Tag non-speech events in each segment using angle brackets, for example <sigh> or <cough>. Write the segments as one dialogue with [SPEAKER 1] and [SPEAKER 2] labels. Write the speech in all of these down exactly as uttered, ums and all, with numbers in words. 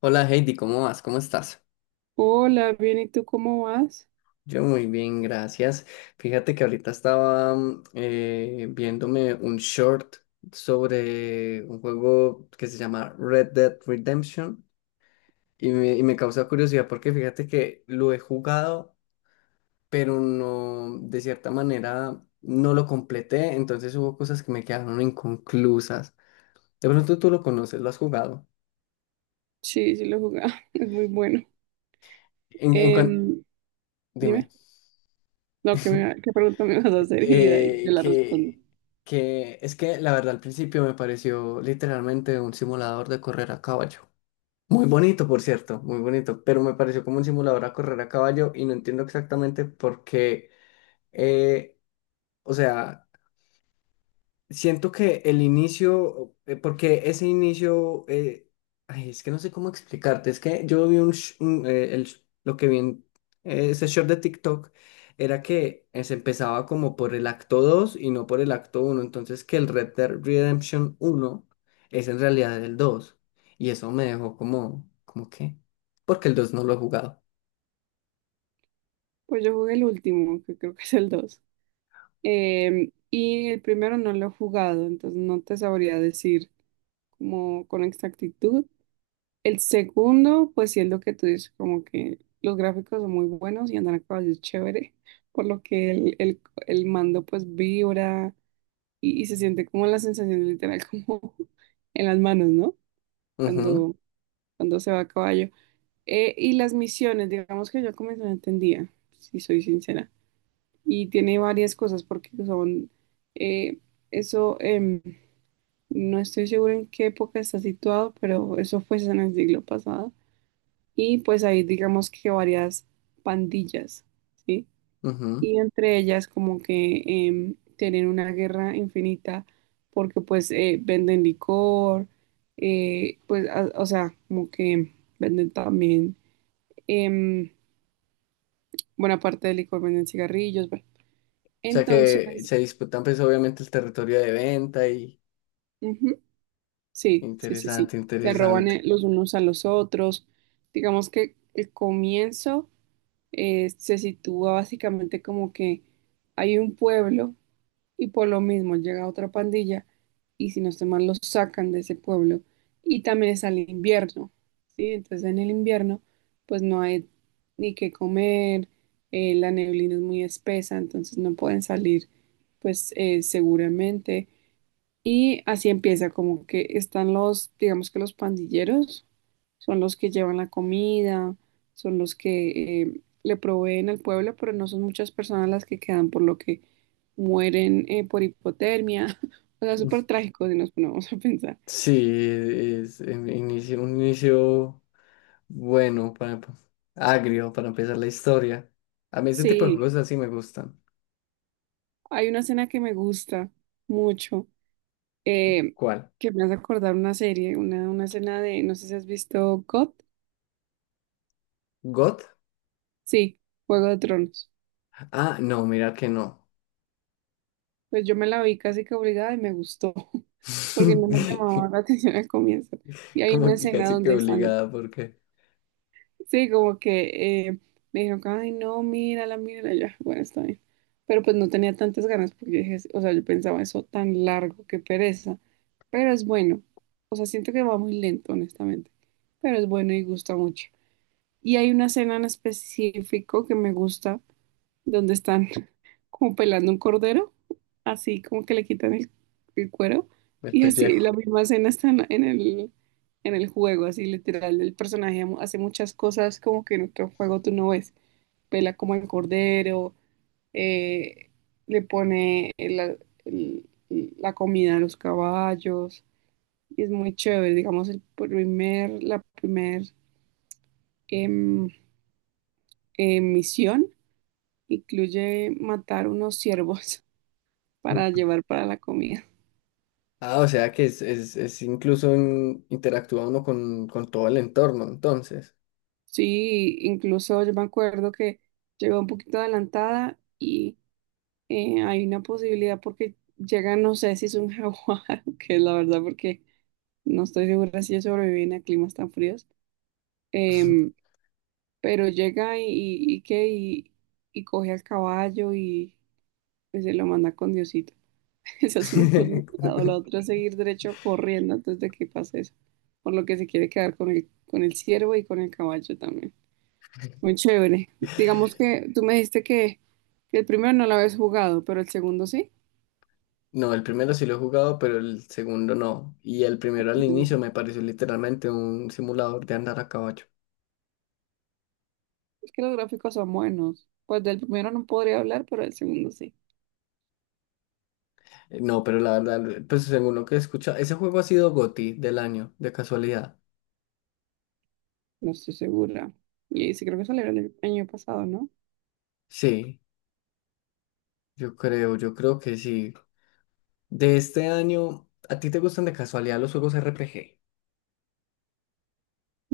[SPEAKER 1] Hola Heidi, ¿cómo vas? ¿Cómo estás?
[SPEAKER 2] Hola, bien, ¿y tú cómo vas?
[SPEAKER 1] Yo muy bien, gracias. Fíjate que ahorita estaba mm, eh, viéndome un short sobre un juego que se llama Red Dead Redemption y me, y me causa curiosidad porque fíjate que lo he jugado, pero no, de cierta manera no lo completé, entonces hubo cosas que me quedaron inconclusas. De pronto tú lo conoces, lo has jugado.
[SPEAKER 2] Sí, sí lo jugaba, <laughs> es muy bueno.
[SPEAKER 1] En, en cuan-
[SPEAKER 2] Em, Dime,
[SPEAKER 1] Dime.
[SPEAKER 2] no, ¿qué,
[SPEAKER 1] <laughs>
[SPEAKER 2] me- qué pregunta me vas a hacer? <laughs> Y de ahí te
[SPEAKER 1] eh,
[SPEAKER 2] la respondo.
[SPEAKER 1] que, que es que la verdad al principio me pareció literalmente un simulador de correr a caballo. Muy bonito, por cierto, muy bonito, pero me pareció como un simulador a correr a caballo y no entiendo exactamente por qué, eh, o sea. Siento que el inicio, eh, porque ese inicio, eh, ay, es que no sé cómo explicarte, es que yo vi un, sh- un, eh, el sh- lo que vi en eh, ese short de TikTok era que eh, se empezaba como por el acto dos y no por el acto uno, entonces que el Red Dead Redemption uno es en realidad el dos, y eso me dejó como, ¿como qué? Porque el dos no lo he jugado.
[SPEAKER 2] Pues yo jugué el último, que creo que es el dos. Em, y el primero no lo he jugado, entonces no te sabría decir como con exactitud. El segundo, pues sí es lo que tú dices, como que los gráficos son muy buenos y andar a caballo es chévere, por lo que el, el, el mando pues vibra y, y se siente como la sensación literal como <laughs> en las manos, ¿no?
[SPEAKER 1] Ujú,
[SPEAKER 2] Cuando, Cuando se va a caballo. Eh, y las misiones, digamos que yo como no entendía, si soy sincera. Y tiene varias cosas porque son, eh, eso, em, no estoy segura en qué época está situado, pero eso fue en el siglo pasado. Y pues hay digamos que varias pandillas, ¿sí?
[SPEAKER 1] ujú.
[SPEAKER 2] Y entre ellas como que em, tienen una guerra infinita porque pues eh, venden licor, eh, pues a- o sea, como que venden también, em, buena parte del licor venden cigarrillos, bueno.
[SPEAKER 1] O sea que
[SPEAKER 2] Entonces,
[SPEAKER 1] se disputan pues obviamente el territorio de venta y
[SPEAKER 2] ujú, sí, sí, sí, sí,
[SPEAKER 1] interesante,
[SPEAKER 2] se roban eh,
[SPEAKER 1] interesante.
[SPEAKER 2] los unos a los otros. Digamos que el comienzo eh, se sitúa básicamente como que hay un pueblo y por lo mismo llega otra pandilla y si no estoy mal los sacan de ese pueblo y también está el invierno, ¿sí? Entonces en el invierno pues no hay ni qué comer, eh, la neblina es muy espesa, entonces no pueden salir pues eh, seguramente y así empieza, como que están los, digamos que los pandilleros, son los que llevan la comida, son los que eh, le proveen al pueblo, pero no son muchas personas las que quedan, por lo que mueren eh, por hipotermia. <laughs> O sea, súper trágico si nos ponemos a pensar.
[SPEAKER 1] Sí, es, en- inicio- un inicio bueno, para, agrio para empezar la historia. A mí ese tipo de
[SPEAKER 2] Sí,
[SPEAKER 1] juegos así me gustan.
[SPEAKER 2] hay una escena que me gusta mucho, eh,
[SPEAKER 1] ¿Cuál?
[SPEAKER 2] que me hace acordar una serie, una, una escena de, no sé si has visto G O T,
[SPEAKER 1] ¿God?
[SPEAKER 2] sí, Juego de Tronos.
[SPEAKER 1] Ah, no, mira que no.
[SPEAKER 2] Pues yo me la vi casi que obligada y me gustó, porque no me
[SPEAKER 1] <laughs>
[SPEAKER 2] llamaba la <laughs> atención al comienzo. Y hay una
[SPEAKER 1] Como que
[SPEAKER 2] escena
[SPEAKER 1] casi que
[SPEAKER 2] donde están,
[SPEAKER 1] obligada porque
[SPEAKER 2] sí, como que eh, me dijeron, ay, no, mírala, mírala, ya, bueno, está bien. Pero pues no tenía tantas ganas porque dije, o sea, yo pensaba eso tan largo, qué pereza. Pero es bueno, o sea, siento que va muy lento, honestamente, pero es bueno y gusta mucho. Y hay una escena en específico que me gusta, donde están como pelando un cordero, así como que le quitan el, el cuero,
[SPEAKER 1] el
[SPEAKER 2] y así la
[SPEAKER 1] pellejo.
[SPEAKER 2] misma escena está en, en el, en el juego, así literal, el personaje mu- hace muchas cosas como que en otro juego tú no ves, pela como el cordero, eh, le pone el- el- la comida a los caballos, y es muy chévere, digamos, el primer, la primer em, em, misión incluye matar unos ciervos <laughs> para llevar para la comida.
[SPEAKER 1] Ah, o sea que es, es, es incluso un- interactúa uno con, con todo el entorno, entonces.
[SPEAKER 2] Sí, incluso yo me acuerdo que llegó un poquito adelantada y eh, hay una posibilidad porque llega, no sé si es un jaguar, <laughs> que es la verdad porque no estoy segura si ellos sobreviven a climas tan fríos, em, pero llega y, y, y que y, y coge al caballo y pues, se lo manda con Diosito. <laughs> Esa es una posibilidad. O la
[SPEAKER 1] <laughs>
[SPEAKER 2] otra es seguir derecho corriendo antes de que pase eso, por lo que se quiere quedar con el, con el ciervo y con el caballo también. Muy chévere. Digamos que tú me dijiste que, que el primero no lo habías jugado, pero el segundo sí.
[SPEAKER 1] No, el primero sí lo he jugado, pero el segundo no. Y el primero al
[SPEAKER 2] El
[SPEAKER 1] inicio
[SPEAKER 2] segundo.
[SPEAKER 1] me pareció literalmente un simulador de andar a caballo.
[SPEAKER 2] Es que los gráficos son buenos. Pues del primero no podría hablar, pero del segundo sí.
[SPEAKER 1] Eh, No, pero la verdad, pues según lo que escucha, ese juego ha sido GOTY del año, de casualidad.
[SPEAKER 2] No estoy segura. Y sí creo que salió el año pasado, ¿no?
[SPEAKER 1] Sí, yo creo, yo creo que sí. De este año. ¿A ti te gustan de casualidad los juegos R P G,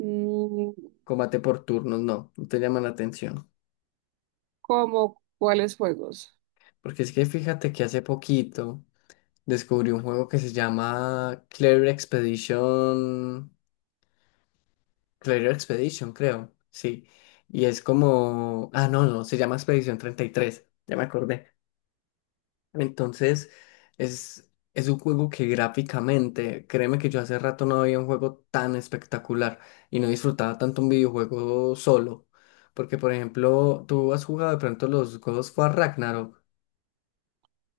[SPEAKER 2] Mm,
[SPEAKER 1] combate por turnos? No, no te llaman la atención.
[SPEAKER 2] ¿cómo cuáles juegos?
[SPEAKER 1] Porque es que fíjate que hace poquito descubrí un juego que se llama Clear Expedition. Clair Expedition, creo, sí. Y es como, ah, no, no, se llama Expedition treinta y tres, ya me acordé. Entonces, es, es un juego que gráficamente, créeme que yo hace rato no había un juego tan espectacular y no disfrutaba tanto un videojuego solo. Porque, por ejemplo, tú has jugado de pronto los God of War Ragnarok,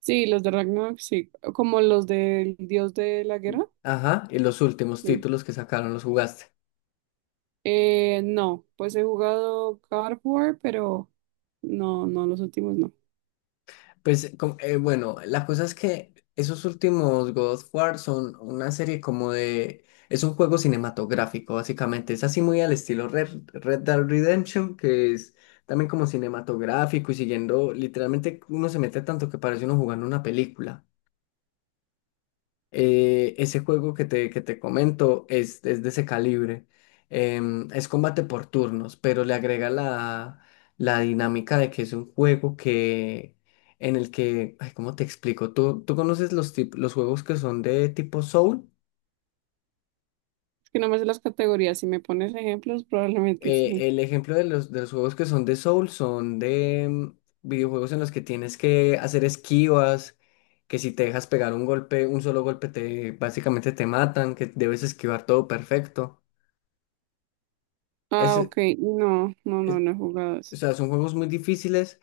[SPEAKER 2] Sí, los de Ragnarok, sí. ¿Como los del dios de la guerra?
[SPEAKER 1] ajá, y los últimos
[SPEAKER 2] Sí.
[SPEAKER 1] títulos que sacaron los jugaste.
[SPEAKER 2] Eh, no, pues he jugado God of War, pero no, no, los últimos no.
[SPEAKER 1] Pues com- eh, bueno, la cosa es que esos últimos God of War son una serie como de... Es un juego cinematográfico, básicamente. Es así muy al estilo Red, Red Dead Redemption, que es también como cinematográfico y siguiendo, literalmente uno se mete tanto que parece uno jugando una película. Eh, ese juego que te, que te comento es, es de ese calibre. Em, es combate por turnos, pero le agrega la, la dinámica de que es un juego que en el que, ay, ¿cómo te explico? ¿Tú, tú conoces los, tip- los juegos que son de tipo Soul?
[SPEAKER 2] Que no me sé las categorías. Si me pones ejemplos, probablemente
[SPEAKER 1] Eh,
[SPEAKER 2] sí.
[SPEAKER 1] el ejemplo de los, de los juegos que son de Soul son de em, videojuegos en los que tienes que hacer esquivas, que si te dejas pegar un golpe, un solo golpe te básicamente te matan, que debes esquivar todo perfecto.
[SPEAKER 2] Ah, ok. No, no,
[SPEAKER 1] es-
[SPEAKER 2] no, no he jugado
[SPEAKER 1] o
[SPEAKER 2] eso.
[SPEAKER 1] sea, son juegos muy difíciles,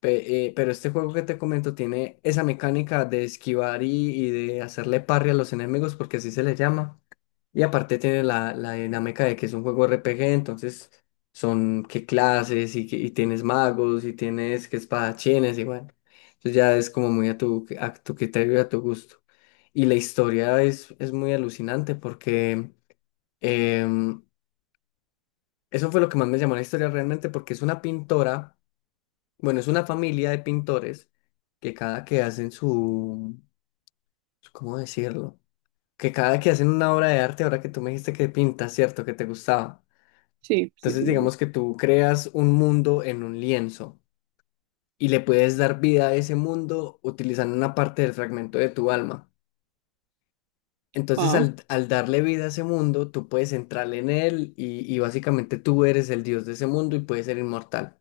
[SPEAKER 1] pe- eh, pero este juego que te comento tiene esa mecánica de esquivar y, y de hacerle parry a los enemigos, porque así se le llama. Y aparte tiene la, la dinámica de que es un juego R P G, entonces son qué clases y, que- y tienes magos y tienes que espadachines y bueno. Entonces ya es como muy a tu, a tu criterio y a tu gusto. Y la historia es, es muy alucinante porque em, eso fue lo que más me llamó la historia realmente porque es una pintora. Bueno, es una familia de pintores que cada que hacen su, su- ¿cómo decirlo? Que cada que hacen una obra de arte, ahora que tú me dijiste que pintas, ¿cierto? Que te gustaba.
[SPEAKER 2] Sí, sí,
[SPEAKER 1] Entonces,
[SPEAKER 2] sí me
[SPEAKER 1] digamos
[SPEAKER 2] gusta.
[SPEAKER 1] que tú creas un mundo en un lienzo y le puedes dar vida a ese mundo utilizando una parte del fragmento de tu alma. Entonces,
[SPEAKER 2] Wow,
[SPEAKER 1] al, al darle vida a ese mundo, tú puedes entrar en él y, y básicamente tú eres el dios de ese mundo y puedes ser inmortal.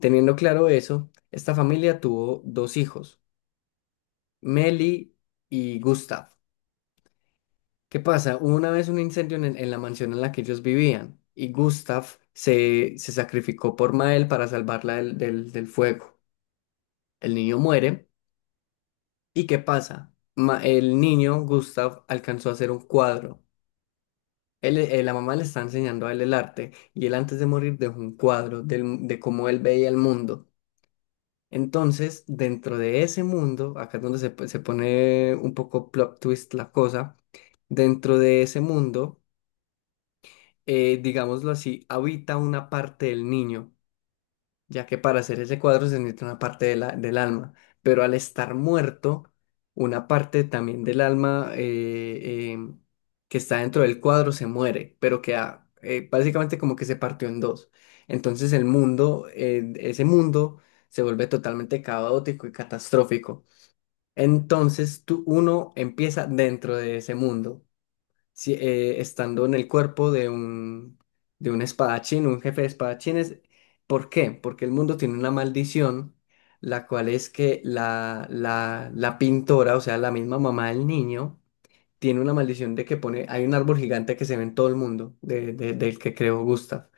[SPEAKER 1] Teniendo claro eso, esta familia tuvo dos hijos. Meli y Gustav. ¿Qué pasa? Hubo una vez un incendio en, en la mansión en la que ellos vivían y Gustav se, se sacrificó por Mael para salvarla del, del- del fuego. El niño muere. ¿Y qué pasa? Ma- el niño, Gustav, alcanzó a hacer un cuadro. Él- eh, la mamá le está enseñando a él el arte y él antes de morir dejó un cuadro del- de cómo él veía el mundo. Entonces, dentro de ese mundo, acá es donde se, po- se pone un poco plot twist la cosa. Dentro de ese mundo, eh, digámoslo así, habita una parte del niño, ya que para hacer ese cuadro se necesita una parte de la- del alma, pero al estar muerto, una parte también del alma, eh, eh, que está dentro del cuadro, se muere, pero queda, eh, básicamente, como que se partió en dos. Entonces el mundo, eh, ese mundo, se vuelve totalmente caótico y catastrófico. Entonces tú, uno empieza dentro de ese mundo si- eh, estando en el cuerpo de un, de un, espadachín, un jefe de espadachines. ¿Por qué? Porque el mundo tiene una maldición, la cual es que la, la, la pintora, o sea, la misma mamá del niño, tiene una maldición de que pone, hay un árbol gigante que se ve en todo el mundo, de- de- del que creó Gustav,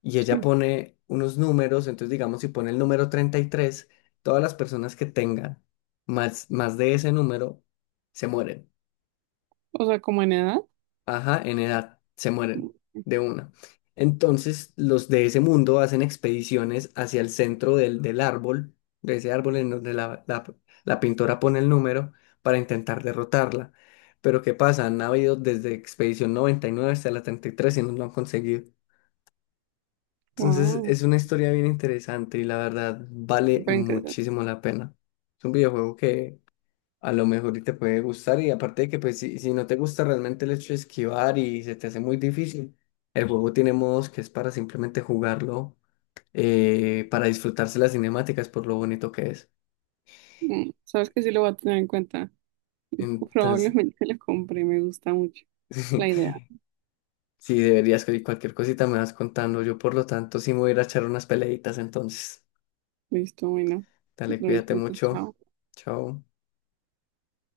[SPEAKER 1] y ella
[SPEAKER 2] sí.
[SPEAKER 1] pone unos números. Entonces, digamos, si pone el número treinta y tres, todas las personas que tengan más, más de ese número se mueren.
[SPEAKER 2] O sea, como en edad.
[SPEAKER 1] Ajá, en edad se mueren de una. Entonces, los de ese mundo hacen expediciones hacia el centro del, del árbol, de ese árbol, en donde la, la- la pintora pone el número para intentar derrotarla. Pero ¿qué pasa? Han habido desde expedición noventa y nueve hasta la treinta y tres y tres y no lo han conseguido. Entonces,
[SPEAKER 2] Wow,
[SPEAKER 1] es una historia bien interesante y la verdad vale
[SPEAKER 2] súper interesante.
[SPEAKER 1] muchísimo la pena. Es un videojuego, a lo mejor y te puede gustar, y aparte de que, pues si, si no te gusta realmente el hecho de esquivar y se te hace muy difícil, el juego tiene modos que es para simplemente jugarlo, eh, para disfrutarse las cinemáticas por lo bonito que es.
[SPEAKER 2] Mm, sabes que sí lo voy a tener en cuenta. <laughs>
[SPEAKER 1] Entonces,
[SPEAKER 2] Probablemente lo compre, me gusta mucho la idea.
[SPEAKER 1] <laughs> si deberías, y cualquier cosita me vas contando, yo por lo tanto sí me voy a ir a echar unas peleitas entonces.
[SPEAKER 2] Listo, bueno. Que
[SPEAKER 1] Dale,
[SPEAKER 2] lo
[SPEAKER 1] cuídate
[SPEAKER 2] disfrutes,
[SPEAKER 1] mucho.
[SPEAKER 2] chao.
[SPEAKER 1] Chao.